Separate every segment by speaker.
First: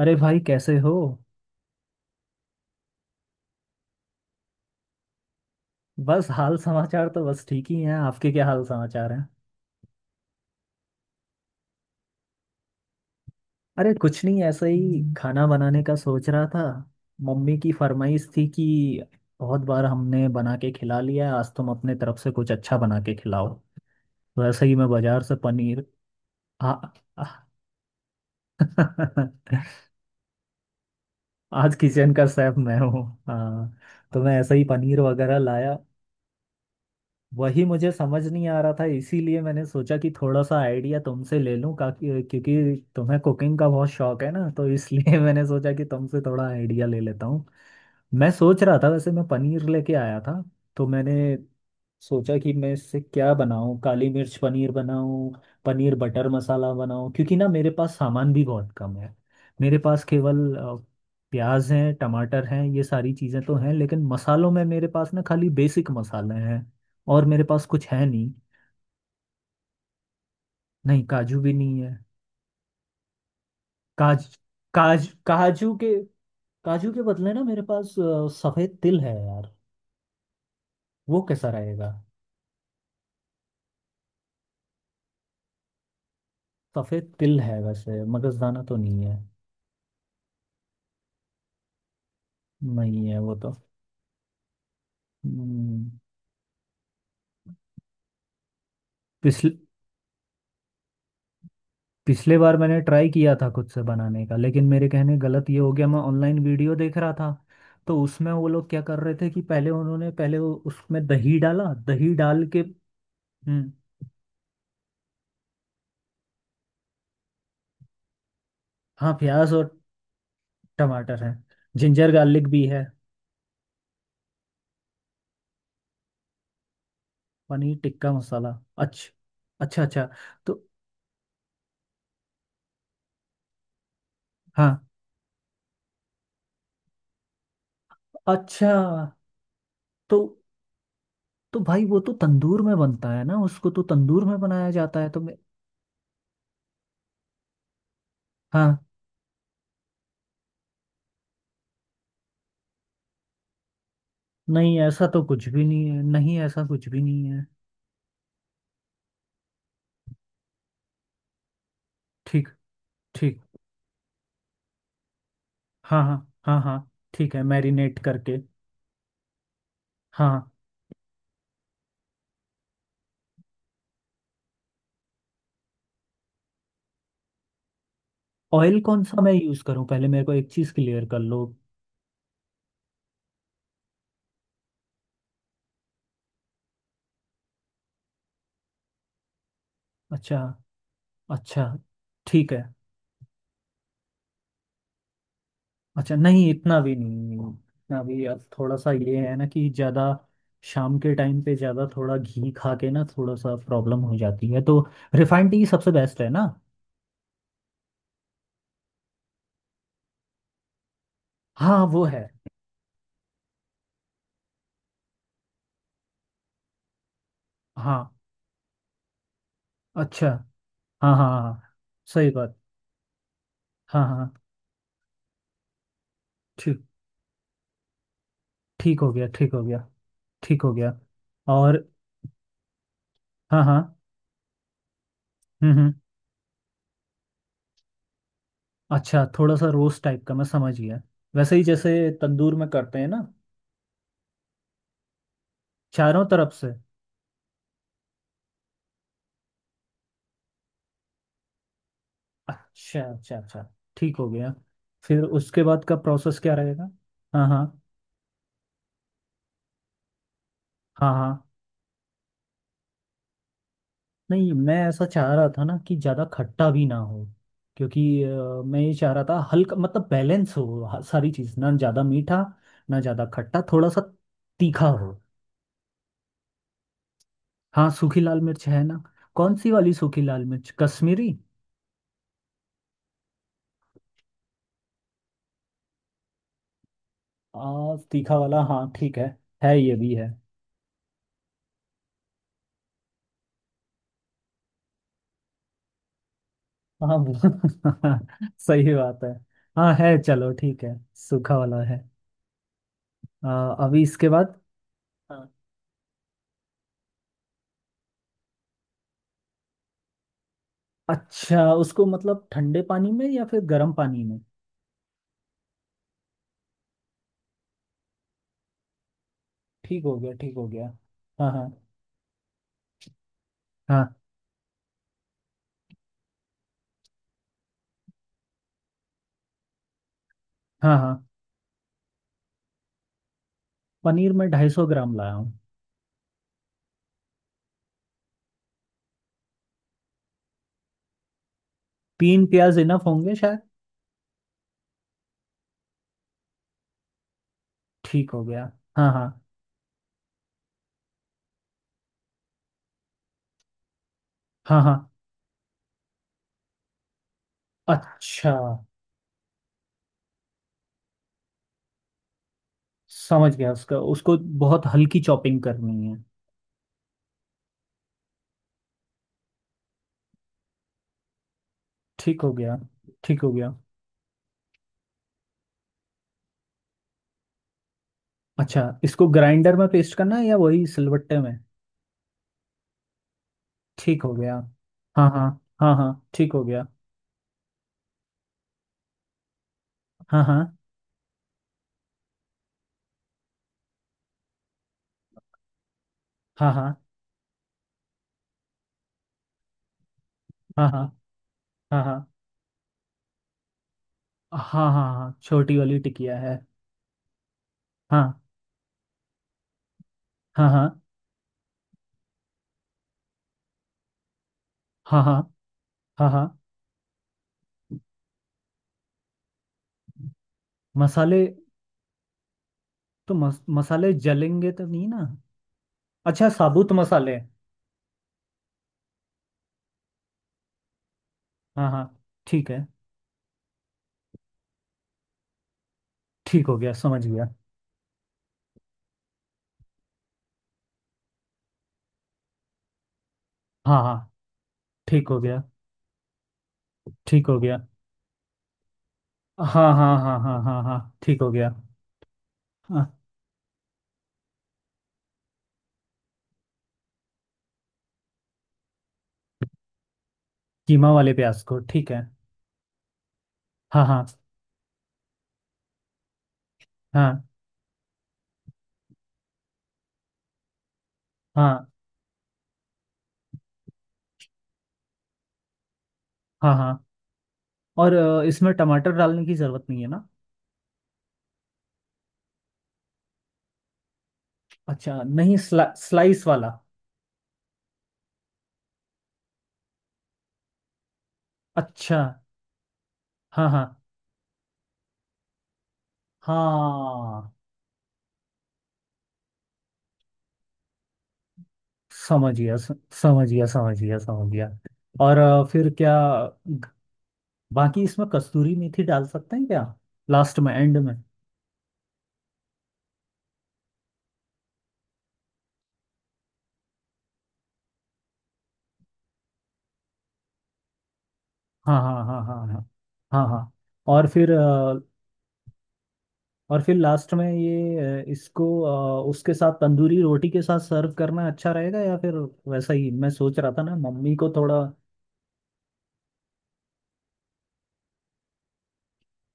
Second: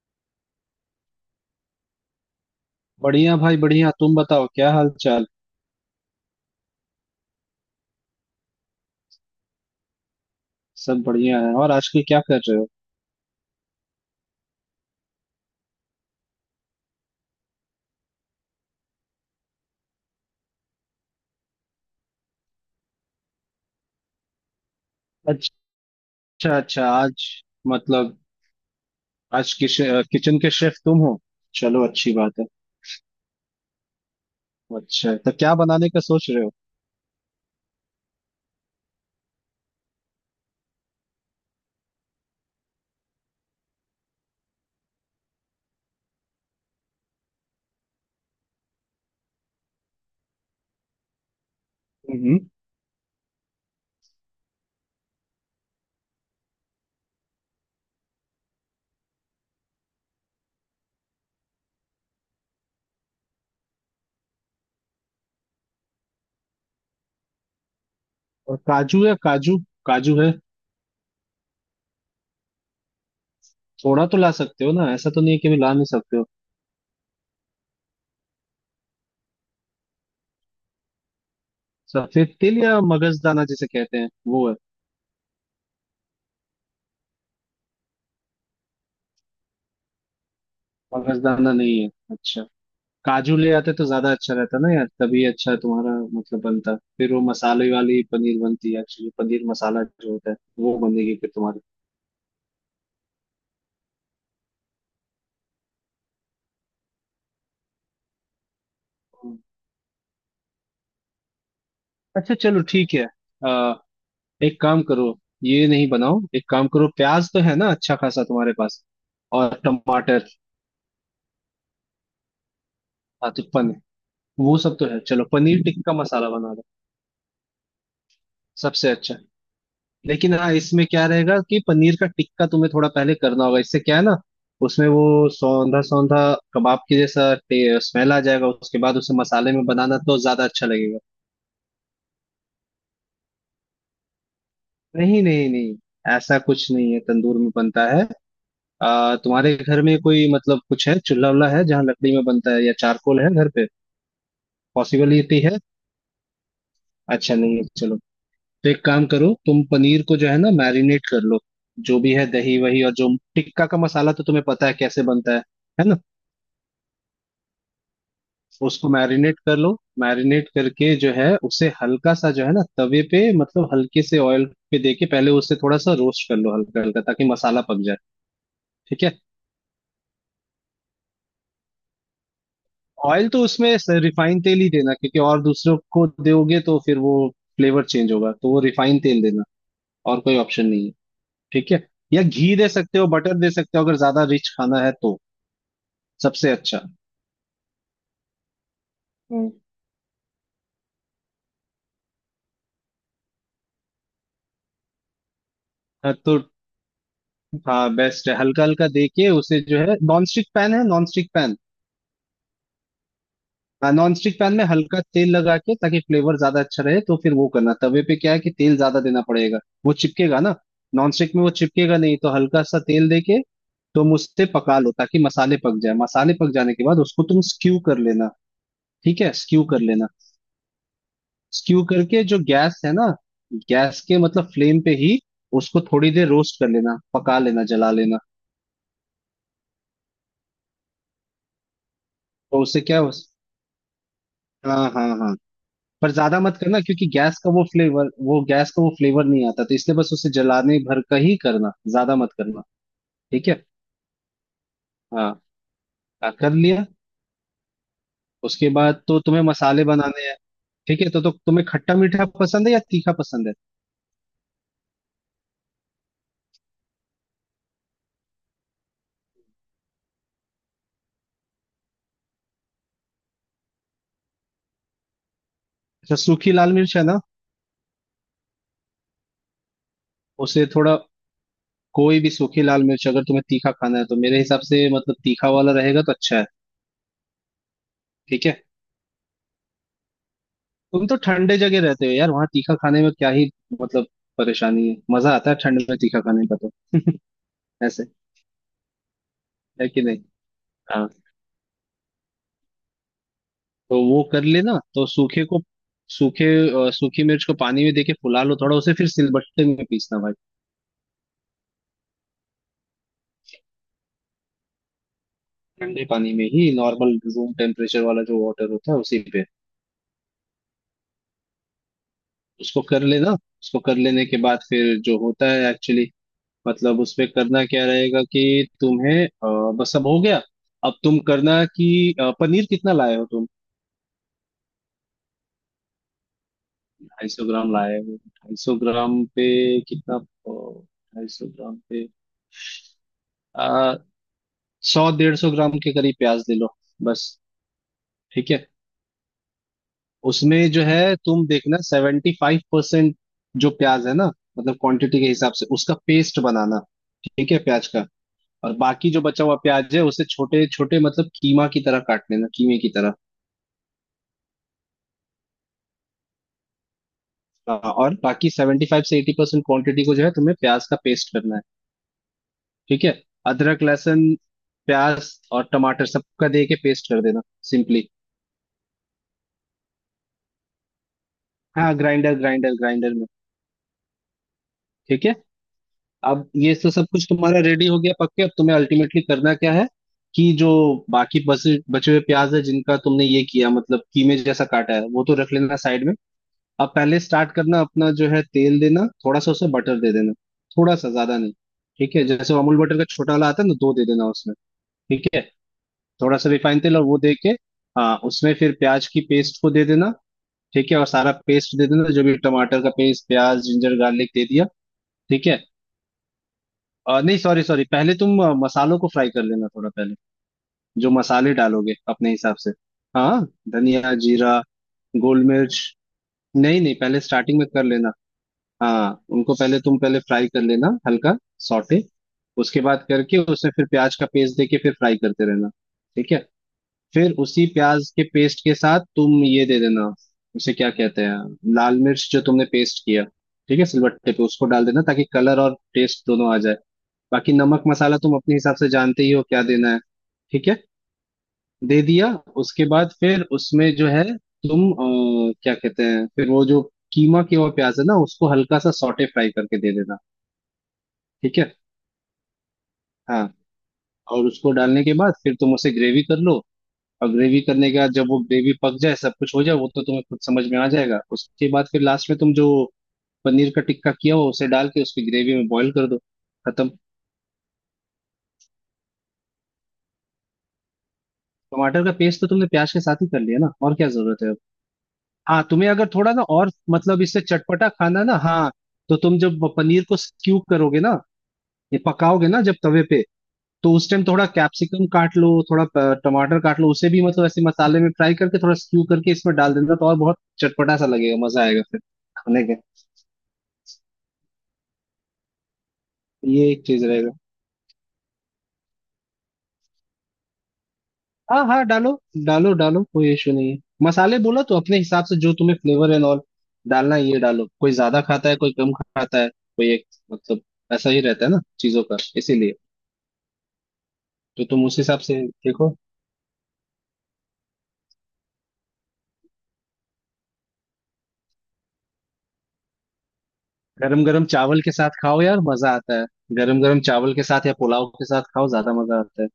Speaker 1: अरे भाई कैसे हो।
Speaker 2: बढ़िया भाई बढ़िया। तुम बताओ, क्या हाल चाल।
Speaker 1: बस हाल समाचार तो बस ठीक ही हैं। आपके क्या हाल समाचार हैं?
Speaker 2: सब बढ़िया है। और आजकल क्या कर रहे हो?
Speaker 1: अरे कुछ नहीं, ऐसे ही खाना बनाने का सोच रहा था। मम्मी की फरमाइश थी कि बहुत बार हमने बना के खिला लिया है, आज तुम अपने तरफ से कुछ अच्छा बना के खिलाओ। तो ऐसे ही मैं बाजार से
Speaker 2: अच्छा।
Speaker 1: पनीर आ,
Speaker 2: अच्छा आज
Speaker 1: आ,
Speaker 2: मतलब आज किचन के शेफ तुम हो?
Speaker 1: आज
Speaker 2: चलो अच्छी
Speaker 1: किचन का
Speaker 2: बात है।
Speaker 1: शेफ मैं हूँ, हाँ। तो मैं ऐसे ही पनीर
Speaker 2: अच्छा, तो
Speaker 1: वगैरह
Speaker 2: क्या
Speaker 1: लाया।
Speaker 2: बनाने का सोच रहे हो?
Speaker 1: वही मुझे समझ नहीं आ रहा था, इसीलिए मैंने सोचा कि थोड़ा सा आइडिया तुमसे ले लूं काकि क्योंकि तुम्हें कुकिंग का बहुत शौक है ना, तो इसलिए मैंने सोचा कि तुमसे थोड़ा आइडिया ले लेता हूँ। मैं सोच रहा था वैसे मैं पनीर लेके आया था, तो मैंने सोचा
Speaker 2: हम्म।
Speaker 1: कि मैं इससे क्या बनाऊं, काली मिर्च पनीर बनाऊं, पनीर बटर मसाला बनाऊं, क्योंकि ना मेरे पास सामान भी बहुत कम है। मेरे पास केवल प्याज हैं, टमाटर हैं, ये सारी चीज़ें तो हैं, लेकिन मसालों में मेरे पास ना खाली बेसिक मसाले हैं, और मेरे पास कुछ है नहीं।
Speaker 2: और काजू है? काजू, काजू है?
Speaker 1: नहीं, काजू भी नहीं है।
Speaker 2: थोड़ा तो
Speaker 1: काज
Speaker 2: ला सकते हो ना,
Speaker 1: काज
Speaker 2: ऐसा तो नहीं है कि भी ला नहीं सकते हो।
Speaker 1: काजू के बदले ना मेरे पास सफेद तिल है यार। वो कैसा रहेगा?
Speaker 2: सफेद तिल या मगजदाना जिसे कहते हैं वो है?
Speaker 1: सफेद तिल है, वैसे मगजदाना तो नहीं है।
Speaker 2: मगजदाना नहीं है, अच्छा।
Speaker 1: नहीं है वो
Speaker 2: काजू ले
Speaker 1: तो।
Speaker 2: आते तो ज्यादा अच्छा रहता ना यार, तभी अच्छा
Speaker 1: हम्म,
Speaker 2: तुम्हारा, मतलब बनता। फिर वो मसाले वाली पनीर बनती है, एक्चुअली पनीर
Speaker 1: पिछले
Speaker 2: मसाला जो होता है, वो बनेगी फिर तुम्हारी।
Speaker 1: पिछले बार मैंने ट्राई किया था खुद से बनाने का, लेकिन मेरे कहने गलत ये हो गया, मैं ऑनलाइन वीडियो देख रहा था, तो उसमें वो लोग क्या कर रहे थे
Speaker 2: हम्म।
Speaker 1: कि पहले उन्होंने पहले वो उसमें दही डाला, दही
Speaker 2: अच्छा
Speaker 1: डाल के।
Speaker 2: चलो ठीक है। आ,
Speaker 1: हम्म।
Speaker 2: एक काम करो, ये नहीं बनाओ। एक काम करो, प्याज तो है ना अच्छा खासा तुम्हारे पास?
Speaker 1: हाँ, प्याज
Speaker 2: और
Speaker 1: और
Speaker 2: टमाटर?
Speaker 1: टमाटर है। जिंजर गार्लिक भी है।
Speaker 2: हाँ, तो पनीर, वो सब तो है। चलो पनीर टिक्का मसाला बना दो,
Speaker 1: पनीर टिक्का मसाला।
Speaker 2: सबसे
Speaker 1: अच्छा।
Speaker 2: अच्छा।
Speaker 1: अच्छा अच्छा।
Speaker 2: लेकिन हाँ,
Speaker 1: तो
Speaker 2: इसमें क्या रहेगा कि पनीर का टिक्का तुम्हें थोड़ा पहले करना होगा, इससे क्या है ना,
Speaker 1: हाँ।
Speaker 2: उसमें वो सौंधा सौंधा कबाब के जैसा स्मेल आ जाएगा।
Speaker 1: अच्छा।
Speaker 2: उसके बाद उसे मसाले में बनाना
Speaker 1: तो
Speaker 2: तो ज्यादा अच्छा लगेगा।
Speaker 1: तो भाई वो तो तंदूर में बनता है ना, उसको तो तंदूर में बनाया जाता है, तो
Speaker 2: नहीं
Speaker 1: मैं
Speaker 2: नहीं नहीं, ऐसा कुछ नहीं है तंदूर में बनता है।
Speaker 1: हाँ।
Speaker 2: तुम्हारे घर में कोई, मतलब कुछ है, चूल्हा वुल्हा है जहाँ लकड़ी में बनता है, या चारकोल है घर पे?
Speaker 1: नहीं, ऐसा तो
Speaker 2: पॉसिबिलिटी
Speaker 1: कुछ
Speaker 2: है?
Speaker 1: भी नहीं है, नहीं ऐसा कुछ भी नहीं
Speaker 2: अच्छा
Speaker 1: है।
Speaker 2: नहीं है, चलो। तो एक काम करो, तुम पनीर को जो है ना मैरिनेट कर लो, जो भी है
Speaker 1: ठीक।
Speaker 2: दही वही। और जो
Speaker 1: ठीक।
Speaker 2: टिक्का का मसाला तो तुम्हें पता है कैसे बनता है ना।
Speaker 1: हाँ हाँ। हाँ हाँ ठीक है, मैरिनेट करके।
Speaker 2: उसको मैरिनेट कर लो। मैरिनेट
Speaker 1: हाँ।
Speaker 2: करके जो है उसे हल्का सा, जो है ना तवे पे, मतलब हल्के से ऑयल पे दे के पहले उसे थोड़ा सा रोस्ट कर लो, हल्का हल्का, ताकि मसाला पक जाए।
Speaker 1: ऑयल कौन
Speaker 2: ठीक है।
Speaker 1: सा मैं यूज़ करूँ? पहले मेरे को एक चीज़ क्लियर कर लो।
Speaker 2: ऑयल तो उसमें रिफाइंड तेल ही देना, क्योंकि और दूसरों को दोगे तो फिर वो फ्लेवर चेंज होगा, तो वो रिफाइंड तेल देना। और कोई
Speaker 1: अच्छा।
Speaker 2: ऑप्शन नहीं है।
Speaker 1: अच्छा।
Speaker 2: ठीक है, या
Speaker 1: ठीक
Speaker 2: घी
Speaker 1: है।
Speaker 2: दे सकते हो, बटर दे सकते हो, अगर ज्यादा रिच खाना है तो।
Speaker 1: अच्छा, नहीं
Speaker 2: सबसे
Speaker 1: इतना
Speaker 2: अच्छा।
Speaker 1: भी नहीं, इतना भी अब थोड़ा सा ये है ना
Speaker 2: हम्म।
Speaker 1: कि ज़्यादा शाम के टाइम पे ज़्यादा थोड़ा घी खा के ना थोड़ा सा प्रॉब्लम हो जाती है, तो रिफाइंड टी सबसे
Speaker 2: हाँ,
Speaker 1: बेस्ट है
Speaker 2: तो
Speaker 1: ना।
Speaker 2: हाँ बेस्ट है। हल्का हल्का दे के, उसे जो है नॉन स्टिक पैन है, नॉन स्टिक पैन,
Speaker 1: हाँ वो है।
Speaker 2: नॉन स्टिक पैन में हल्का तेल लगा के ताकि फ्लेवर ज्यादा अच्छा रहे। तो फिर वो करना तवे
Speaker 1: हाँ।
Speaker 2: पे क्या है कि तेल ज्यादा देना पड़ेगा, वो
Speaker 1: अच्छा।
Speaker 2: चिपकेगा ना। नॉन
Speaker 1: हाँ हाँ
Speaker 2: स्टिक में वो
Speaker 1: हाँ
Speaker 2: चिपकेगा नहीं,
Speaker 1: सही
Speaker 2: तो
Speaker 1: बात।
Speaker 2: हल्का सा तेल दे के
Speaker 1: हाँ
Speaker 2: तुम
Speaker 1: हाँ।
Speaker 2: उससे पका लो ताकि मसाले पक जाए। मसाले पक जाने
Speaker 1: ठीक।
Speaker 2: के बाद उसको तुम स्क्यू कर लेना।
Speaker 1: ठीक हो
Speaker 2: ठीक
Speaker 1: गया,
Speaker 2: है,
Speaker 1: ठीक हो
Speaker 2: स्क्यू कर
Speaker 1: गया।
Speaker 2: लेना।
Speaker 1: ठीक हो गया
Speaker 2: स्क्यू
Speaker 1: और।
Speaker 2: करके, जो गैस है ना,
Speaker 1: हाँ हाँ।
Speaker 2: गैस के मतलब फ्लेम पे ही उसको
Speaker 1: हम्म।
Speaker 2: थोड़ी देर रोस्ट कर लेना, पका लेना, जला लेना।
Speaker 1: अच्छा, थोड़ा सा रोस्ट टाइप का, मैं समझ गया। वैसे ही जैसे तंदूर
Speaker 2: तो
Speaker 1: में
Speaker 2: उससे
Speaker 1: करते
Speaker 2: क्या
Speaker 1: हैं
Speaker 2: हो,
Speaker 1: ना,
Speaker 2: हाँ हाँ हाँ। पर
Speaker 1: चारों
Speaker 2: ज्यादा
Speaker 1: तरफ
Speaker 2: मत
Speaker 1: से।
Speaker 2: करना, क्योंकि गैस का वो फ्लेवर, वो गैस का वो फ्लेवर नहीं आता, तो इसलिए बस उसे जलाने भर का ही करना, ज्यादा मत करना।
Speaker 1: अच्छा अच्छा
Speaker 2: ठीक है।
Speaker 1: अच्छा। ठीक हो गया। फिर
Speaker 2: हाँ,
Speaker 1: उसके बाद का
Speaker 2: हाँ,
Speaker 1: प्रोसेस
Speaker 2: कर
Speaker 1: क्या
Speaker 2: लिया।
Speaker 1: रहेगा? हाँ हाँ।
Speaker 2: उसके बाद तो तुम्हें मसाले बनाने हैं। ठीक है
Speaker 1: हाँ
Speaker 2: तो
Speaker 1: हाँ।
Speaker 2: तुम्हें खट्टा मीठा पसंद है या तीखा पसंद है?
Speaker 1: नहीं, मैं ऐसा चाह रहा था ना कि ज़्यादा खट्टा भी ना हो, क्योंकि मैं ये चाह रहा था हल्का, मतलब बैलेंस हो सारी चीज़, ना ज़्यादा मीठा ना ज़्यादा खट्टा, थोड़ा सा तीखा हो।
Speaker 2: अच्छा, सूखी लाल मिर्च है ना?
Speaker 1: हाँ, सूखी लाल मिर्च है ना। कौन सी वाली सूखी लाल
Speaker 2: उसे
Speaker 1: मिर्च,
Speaker 2: थोड़ा,
Speaker 1: कश्मीरी?
Speaker 2: कोई भी सूखी लाल मिर्च, अगर तुम्हें तीखा खाना है तो मेरे हिसाब से, मतलब तीखा वाला रहेगा तो अच्छा है।
Speaker 1: तीखा
Speaker 2: ठीक
Speaker 1: वाला,
Speaker 2: है।
Speaker 1: हाँ ठीक है। है, ये भी है।
Speaker 2: तुम तो ठंडे जगह रहते हो यार, वहाँ तीखा खाने में क्या ही, मतलब परेशानी है, मजा आता है ठंड में तीखा खाने का तो।
Speaker 1: हाँ
Speaker 2: ऐसे
Speaker 1: सही बात है।
Speaker 2: है
Speaker 1: हाँ
Speaker 2: कि
Speaker 1: है,
Speaker 2: नहीं।
Speaker 1: चलो ठीक है। सूखा वाला है।
Speaker 2: तो
Speaker 1: अभी
Speaker 2: वो
Speaker 1: इसके
Speaker 2: कर
Speaker 1: बाद।
Speaker 2: लेना, तो
Speaker 1: हाँ।
Speaker 2: सूखे को, सूखे सूखी मिर्च को पानी में देके फुला लो थोड़ा, उसे फिर सिलबट्टे में पीसना भाई।
Speaker 1: अच्छा, उसको मतलब ठंडे पानी में या फिर गर्म पानी में?
Speaker 2: ठंडे पानी में ही, नॉर्मल रूम टेम्परेचर वाला जो वाटर होता है उसी पे
Speaker 1: ठीक हो गया, ठीक हो गया। हाँ हाँ।
Speaker 2: उसको कर लेना। उसको कर
Speaker 1: हाँ
Speaker 2: लेने के बाद फिर जो होता है एक्चुअली, मतलब उसमें करना क्या रहेगा कि तुम्हें बस, अब हो गया।
Speaker 1: हाँ
Speaker 2: अब
Speaker 1: हाँ।
Speaker 2: तुम करना कि पनीर कितना लाए हो तुम?
Speaker 1: पनीर में 250 ग्राम लाया हूँ।
Speaker 2: ढाई सौ ग्राम लाए हो, ढाई सौ ग्राम पे कितना 250 ग्राम पे
Speaker 1: तीन प्याज इनफ होंगे शायद।
Speaker 2: आ, 100 150 ग्राम के करीब प्याज ले लो, बस।
Speaker 1: ठीक हो
Speaker 2: ठीक
Speaker 1: गया।
Speaker 2: है।
Speaker 1: हाँ हाँ।
Speaker 2: उसमें जो है तुम देखना 75%, जो प्याज है ना, मतलब
Speaker 1: हाँ हाँ।
Speaker 2: क्वांटिटी के हिसाब से उसका पेस्ट बनाना। ठीक है प्याज का।
Speaker 1: अच्छा।
Speaker 2: और बाकी जो बचा हुआ प्याज है उसे छोटे छोटे, मतलब कीमा की तरह काट लेना, कीमे की तरह।
Speaker 1: समझ गया, उसका उसको बहुत हल्की चॉपिंग करनी है।
Speaker 2: हाँ, और बाकी 75 से 80% क्वांटिटी को जो है तुम्हें प्याज का पेस्ट करना है।
Speaker 1: ठीक हो गया।
Speaker 2: ठीक है।
Speaker 1: ठीक हो गया।
Speaker 2: अदरक लहसुन प्याज और टमाटर सबका दे के पेस्ट कर देना, सिंपली।
Speaker 1: अच्छा, इसको ग्राइंडर में पेस्ट करना है या वही सिलबट्टे में?
Speaker 2: हाँ, ग्राइंडर ग्राइंडर, ग्राइंडर में।
Speaker 1: ठीक हो गया।
Speaker 2: ठीक
Speaker 1: हाँ
Speaker 2: है।
Speaker 1: हाँ। हाँ हाँ
Speaker 2: अब
Speaker 1: ठीक हो
Speaker 2: ये
Speaker 1: गया।
Speaker 2: तो सब कुछ तुम्हारा रेडी हो गया, पक्के। अब तुम्हें अल्टीमेटली करना क्या है
Speaker 1: हाँ
Speaker 2: कि जो
Speaker 1: हाँ
Speaker 2: बाकी बचे बचे हुए प्याज है जिनका तुमने ये किया, मतलब कीमे जैसा काटा है, वो तो रख लेना साइड में।
Speaker 1: हाँ हाँ।
Speaker 2: अब पहले स्टार्ट करना, अपना जो है तेल देना थोड़ा सा, उसे बटर दे देना,
Speaker 1: हाँ
Speaker 2: थोड़ा सा,
Speaker 1: हाँ
Speaker 2: ज्यादा नहीं।
Speaker 1: हाँ हाँ
Speaker 2: ठीक है जैसे वो अमूल बटर का छोटा वाला आता है ना, 2 दे देना उसमें।
Speaker 1: हाँ हाँ
Speaker 2: ठीक
Speaker 1: हाँ
Speaker 2: है।
Speaker 1: छोटी वाली
Speaker 2: थोड़ा
Speaker 1: टिकिया
Speaker 2: सा
Speaker 1: है।
Speaker 2: रिफाइन तेल और वो दे के, हाँ
Speaker 1: हाँ
Speaker 2: उसमें फिर प्याज की पेस्ट को दे देना।
Speaker 1: हाँ हाँ।
Speaker 2: ठीक है, और सारा पेस्ट दे देना, जो भी टमाटर का पेस्ट, प्याज, जिंजर गार्लिक दे दिया।
Speaker 1: हाँ हाँ
Speaker 2: ठीक है।
Speaker 1: हाँ हाँ।
Speaker 2: नहीं सॉरी सॉरी, पहले तुम मसालों को फ्राई कर लेना थोड़ा पहले, जो
Speaker 1: मसाले।
Speaker 2: मसाले डालोगे अपने हिसाब से।
Speaker 1: तो
Speaker 2: हाँ,
Speaker 1: मसाले
Speaker 2: धनिया जीरा,
Speaker 1: जलेंगे तो नहीं ना?
Speaker 2: गोल मिर्च।
Speaker 1: अच्छा,
Speaker 2: नहीं
Speaker 1: साबुत
Speaker 2: नहीं, पहले
Speaker 1: मसाले।
Speaker 2: स्टार्टिंग में कर लेना। हाँ उनको पहले तुम पहले फ्राई कर लेना, हल्का
Speaker 1: हाँ
Speaker 2: सॉटे।
Speaker 1: हाँ ठीक
Speaker 2: उसके
Speaker 1: है।
Speaker 2: बाद करके उसे फिर प्याज का पेस्ट देके फिर फ्राई करते रहना। ठीक है।
Speaker 1: ठीक हो गया, समझ
Speaker 2: फिर
Speaker 1: गया।
Speaker 2: उसी प्याज के पेस्ट के साथ तुम ये दे देना, उसे क्या कहते हैं, लाल मिर्च जो तुमने पेस्ट किया। ठीक है,
Speaker 1: हाँ हाँ
Speaker 2: सिलबट्टे पे उसको डाल देना ताकि
Speaker 1: ठीक हो
Speaker 2: कलर
Speaker 1: गया।
Speaker 2: और टेस्ट दोनों आ जाए।
Speaker 1: ठीक
Speaker 2: बाकी
Speaker 1: हो गया।
Speaker 2: नमक मसाला तुम अपने हिसाब से जानते ही हो क्या
Speaker 1: हाँ
Speaker 2: देना है।
Speaker 1: हाँ हाँ हाँ हाँ
Speaker 2: ठीक है,
Speaker 1: हाँ हाँ, ठीक हो गया।
Speaker 2: दे दिया। उसके बाद
Speaker 1: हाँ।
Speaker 2: फिर उसमें जो है तुम क्या कहते हैं, फिर वो जो कीमा के हुआ प्याज है ना उसको हल्का सा सॉटे फ्राई करके दे देना।
Speaker 1: कीमा वाले
Speaker 2: ठीक
Speaker 1: प्याज
Speaker 2: है।
Speaker 1: को, ठीक है।
Speaker 2: हाँ,
Speaker 1: हाँ हाँ।
Speaker 2: और उसको डालने के बाद फिर तुम उसे ग्रेवी कर लो। और
Speaker 1: हाँ
Speaker 2: ग्रेवी करने के बाद जब वो ग्रेवी पक जाए, सब कुछ हो जाए, वो तो तुम्हें खुद समझ में आ जाएगा। उसके
Speaker 1: हाँ
Speaker 2: बाद फिर लास्ट में तुम जो पनीर का टिक्का किया हो उसे डाल के उसकी ग्रेवी में बॉईल कर दो,
Speaker 1: हाँ
Speaker 2: खत्म।
Speaker 1: हाँ। और इसमें टमाटर डालने की ज़रूरत नहीं है ना?
Speaker 2: टमाटर का पेस्ट तो तुमने प्याज के साथ ही कर लिया ना, और क्या जरूरत है।
Speaker 1: अच्छा, नहीं
Speaker 2: हाँ, तुम्हें अगर थोड़ा ना
Speaker 1: स्लाइस वाला।
Speaker 2: और, मतलब इससे चटपटा खाना ना, हाँ, तो तुम जब पनीर को स्क्यू करोगे ना, ये
Speaker 1: अच्छा।
Speaker 2: पकाओगे ना जब तवे पे,
Speaker 1: हाँ हाँ
Speaker 2: तो उस टाइम थोड़ा कैप्सिकम काट लो, थोड़ा टमाटर काट लो, उसे भी मतलब
Speaker 1: हाँ।
Speaker 2: ऐसे मसाले में फ्राई करके थोड़ा स्क्यू करके इसमें डाल देना, तो और बहुत चटपटा सा लगेगा, मजा आएगा फिर
Speaker 1: समझ
Speaker 2: खाने
Speaker 1: गया
Speaker 2: का।
Speaker 1: समझ गया, समझ गया, समझ गया। और फिर क्या?
Speaker 2: ये एक चीज रहेगा।
Speaker 1: बाकी इसमें कस्तूरी मेथी डाल सकते हैं क्या, लास्ट में, एंड में?
Speaker 2: हाँ हाँ डालो, डालो डालो, कोई इशू नहीं है। मसाले बोला तो अपने हिसाब से, जो तुम्हें फ्लेवर एंड ऑल डालना है ये डालो। कोई ज्यादा खाता है, कोई कम खाता है, कोई एक, मतलब ऐसा ही रहता है ना
Speaker 1: हाँ
Speaker 2: चीजों का,
Speaker 1: हाँ हाँ हाँ
Speaker 2: इसीलिए।
Speaker 1: हाँ हाँ हाँ। और फिर
Speaker 2: तो तुम उस हिसाब से देखो।
Speaker 1: और फिर लास्ट में ये इसको उसके साथ तंदूरी रोटी के साथ सर्व करना अच्छा रहेगा या फिर? वैसा ही मैं सोच रहा था ना,
Speaker 2: गरम
Speaker 1: मम्मी
Speaker 2: गरम
Speaker 1: को थोड़ा।
Speaker 2: चावल के साथ खाओ यार, मजा आता है। गरम गरम चावल के साथ या पुलाव के साथ खाओ, ज्यादा मजा आता है।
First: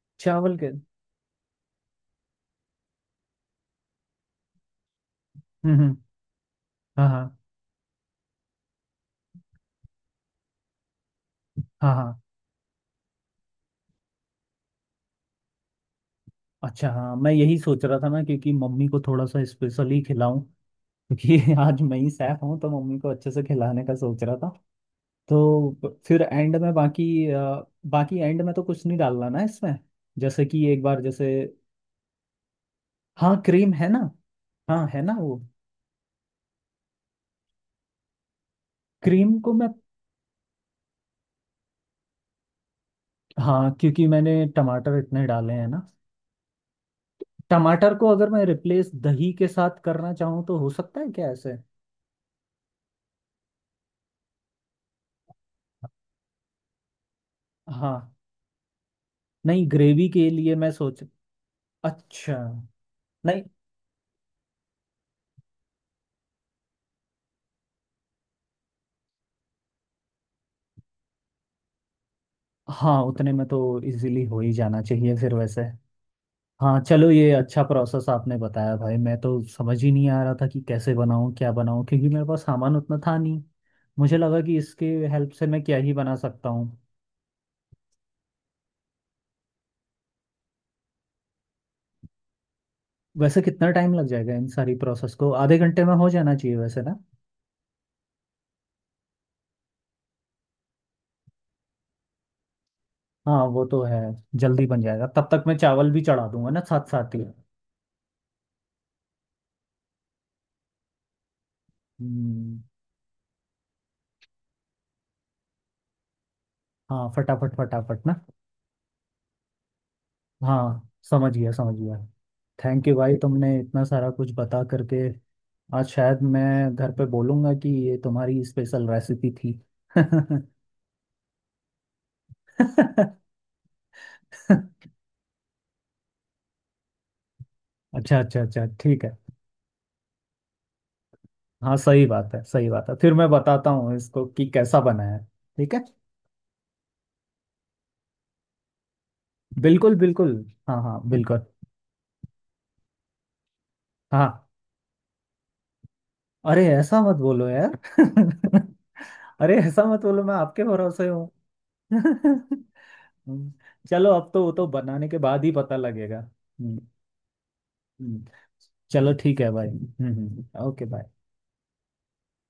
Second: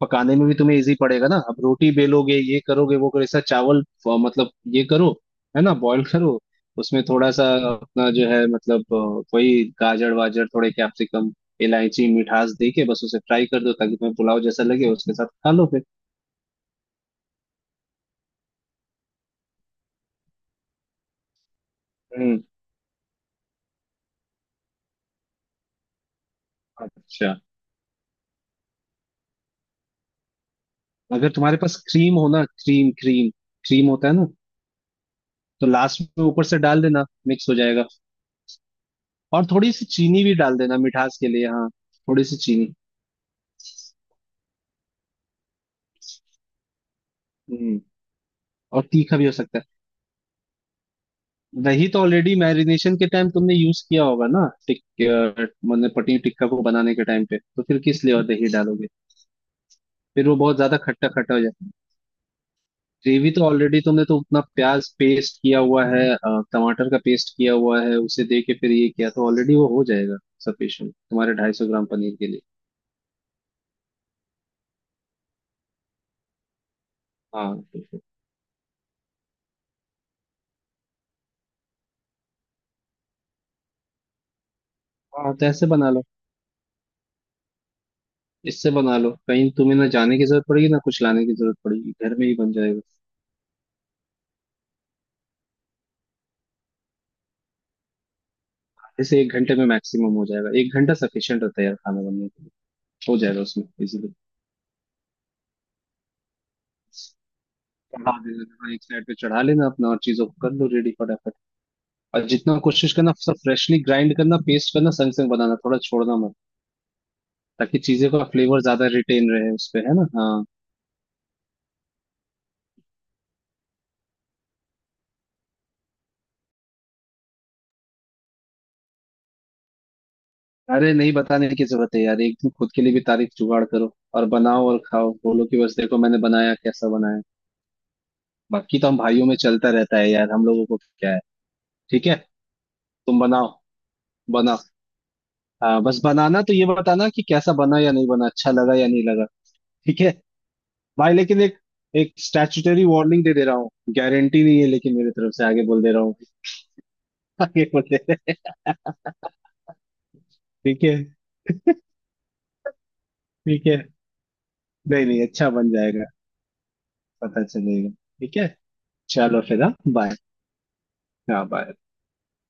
Speaker 2: पकाने में भी
Speaker 1: चावल के।
Speaker 2: तुम्हें इजी पड़ेगा ना, अब रोटी बेलोगे, ये करोगे, वो करोगे, ऐसा चावल, मतलब ये करो, है ना,
Speaker 1: हम्म।
Speaker 2: बॉईल करो। उसमें
Speaker 1: हाँ हाँ।
Speaker 2: थोड़ा सा अपना जो है, मतलब वही गाजर वाजर, थोड़े कैप्सिकम,
Speaker 1: हाँ
Speaker 2: इलायची,
Speaker 1: हाँ।
Speaker 2: मिठास दे के बस उसे फ्राई कर दो, ताकि तुम्हें पुलाव जैसा लगे उसके साथ खा लो फिर।
Speaker 1: अच्छा, हाँ मैं यही सोच रहा था ना क्योंकि मम्मी को थोड़ा सा स्पेशली खिलाऊं, क्योंकि आज मैं ही सैफ
Speaker 2: हम्म।
Speaker 1: हूँ, तो मम्मी को अच्छे से खिलाने का सोच रहा था। तो फिर एंड में बाकी
Speaker 2: अच्छा,
Speaker 1: बाकी एंड में तो कुछ नहीं डालना ना इसमें, जैसे कि एक बार जैसे।
Speaker 2: अगर तुम्हारे पास क्रीम हो ना, क्रीम क्रीम,
Speaker 1: हाँ क्रीम
Speaker 2: क्रीम
Speaker 1: है ना।
Speaker 2: होता है ना,
Speaker 1: हाँ है ना वो।
Speaker 2: तो लास्ट में ऊपर से डाल देना, मिक्स हो जाएगा।
Speaker 1: क्रीम
Speaker 2: और
Speaker 1: को मैं।
Speaker 2: थोड़ी सी चीनी भी डाल देना, मिठास के लिए हाँ, थोड़ी सी चीनी।
Speaker 1: हाँ क्योंकि मैंने टमाटर इतने डाले हैं ना।
Speaker 2: हम्म,
Speaker 1: टमाटर को अगर मैं
Speaker 2: और
Speaker 1: रिप्लेस
Speaker 2: तीखा भी
Speaker 1: दही
Speaker 2: हो
Speaker 1: के
Speaker 2: सकता है।
Speaker 1: साथ करना चाहूँ तो हो सकता है क्या ऐसे?
Speaker 2: दही तो ऑलरेडी मैरिनेशन के टाइम तुमने यूज किया होगा ना, मतलब पनीर टिक्का को बनाने के टाइम पे, तो फिर किस
Speaker 1: हाँ,
Speaker 2: लिए और दही डालोगे?
Speaker 1: नहीं ग्रेवी
Speaker 2: फिर
Speaker 1: के
Speaker 2: वो
Speaker 1: लिए
Speaker 2: बहुत
Speaker 1: मैं
Speaker 2: ज्यादा
Speaker 1: सोच।
Speaker 2: खट्टा खट्टा हो जाता है।
Speaker 1: अच्छा
Speaker 2: ग्रेवी
Speaker 1: नहीं।
Speaker 2: तो ऑलरेडी तुमने, तो उतना प्याज पेस्ट किया हुआ है, टमाटर का पेस्ट किया हुआ है, उसे दे के फिर ये किया तो ऑलरेडी वो हो जाएगा सफिशियंट तुम्हारे 250 ग्राम पनीर के लिए।
Speaker 1: हाँ उतने में तो इजीली हो ही जाना चाहिए फिर वैसे। हाँ, चलो ये
Speaker 2: हाँ
Speaker 1: अच्छा
Speaker 2: बिल्कुल।
Speaker 1: प्रोसेस आपने बताया भाई, मैं तो समझ ही नहीं आ रहा था कि कैसे बनाऊँ क्या बनाऊँ क्योंकि मेरे पास सामान उतना था नहीं। मुझे लगा कि इसके हेल्प
Speaker 2: हाँ
Speaker 1: से
Speaker 2: तो
Speaker 1: मैं
Speaker 2: ऐसे
Speaker 1: क्या
Speaker 2: बना
Speaker 1: ही
Speaker 2: लो।
Speaker 1: बना सकता हूँ।
Speaker 2: इससे बना लो, कहीं तुम्हें ना जाने की जरूरत पड़ेगी, ना कुछ लाने की जरूरत पड़ेगी, घर में ही बन जाएगा।
Speaker 1: वैसे कितना टाइम लग जाएगा इन सारी प्रोसेस को? आधे घंटे में हो जाना चाहिए वैसे ना।
Speaker 2: आधे से 1 घंटे में मैक्सिमम हो जाएगा, 1 घंटा सफिशियंट होता है यार खाना बनने के लिए। हो जाएगा
Speaker 1: हाँ वो
Speaker 2: उसमें
Speaker 1: तो है।
Speaker 2: इजीली।
Speaker 1: जल्दी बन जाएगा, तब तक मैं चावल भी चढ़ा दूंगा ना साथ साथ ही।
Speaker 2: चढ़ा देना, थोड़ा एक साइड पे चढ़ा लेना अपना, और चीजों को कर लो रेडी फटाफट। और जितना
Speaker 1: हम्म।
Speaker 2: कोशिश करना सब फ्रेशली ग्राइंड करना, पेस्ट करना, संग संग बनाना, थोड़ा छोड़ना मत,
Speaker 1: हाँ, फटाफट
Speaker 2: ताकि
Speaker 1: फटाफट
Speaker 2: चीजों
Speaker 1: ना।
Speaker 2: का फ्लेवर ज्यादा रिटेन रहे उस पे, है ना, हाँ।
Speaker 1: हाँ समझ गया, समझ गया। थैंक यू भाई, तुमने इतना सारा कुछ बता करके। आज शायद मैं घर पे बोलूँगा कि ये तुम्हारी स्पेशल रेसिपी थी।
Speaker 2: अरे नहीं बताने की जरूरत है यार, एक दिन खुद के लिए भी तारीफ जुगाड़ करो और बनाओ और खाओ, बोलो कि बस देखो मैंने बनाया, कैसा बनाया।
Speaker 1: अच्छा अच्छा अच्छा,
Speaker 2: बाकी तो हम
Speaker 1: ठीक है।
Speaker 2: भाइयों में चलता रहता है यार, हम लोगों को क्या है।
Speaker 1: हाँ सही
Speaker 2: ठीक है,
Speaker 1: बात है, सही बात है, फिर
Speaker 2: तुम
Speaker 1: मैं
Speaker 2: बनाओ,
Speaker 1: बताता हूँ इसको कि
Speaker 2: बनाओ।
Speaker 1: कैसा बना है। ठीक
Speaker 2: हाँ,
Speaker 1: है।
Speaker 2: बस बनाना तो ये बताना कि कैसा बना या नहीं बना, अच्छा लगा या नहीं लगा।
Speaker 1: बिल्कुल
Speaker 2: ठीक है
Speaker 1: बिल्कुल। हाँ हाँ
Speaker 2: भाई, लेकिन
Speaker 1: बिल्कुल।
Speaker 2: एक, एक स्टैट्यूटरी वार्निंग दे दे रहा हूँ, गारंटी
Speaker 1: हाँ।
Speaker 2: नहीं है, लेकिन मेरे तरफ से आगे बोल दे रहा हूँ।
Speaker 1: अरे ऐसा मत बोलो
Speaker 2: आगे
Speaker 1: यार।
Speaker 2: बोल दे रहे हैं।
Speaker 1: अरे ऐसा मत बोलो, मैं आपके
Speaker 2: ठीक है।
Speaker 1: भरोसे हूँ।
Speaker 2: ठीक है।
Speaker 1: चलो, अब तो वो तो
Speaker 2: नहीं
Speaker 1: बनाने के
Speaker 2: नहीं,
Speaker 1: बाद
Speaker 2: अच्छा
Speaker 1: ही
Speaker 2: बन
Speaker 1: पता
Speaker 2: जाएगा,
Speaker 1: लगेगा। हम्म।
Speaker 2: पता चलेगा।
Speaker 1: हम्म।
Speaker 2: ठीक है,
Speaker 1: चलो ठीक
Speaker 2: चलो
Speaker 1: है
Speaker 2: फिर,
Speaker 1: भाई,
Speaker 2: हाँ बाय।
Speaker 1: Hmm, okay bye.
Speaker 2: हाँ bye।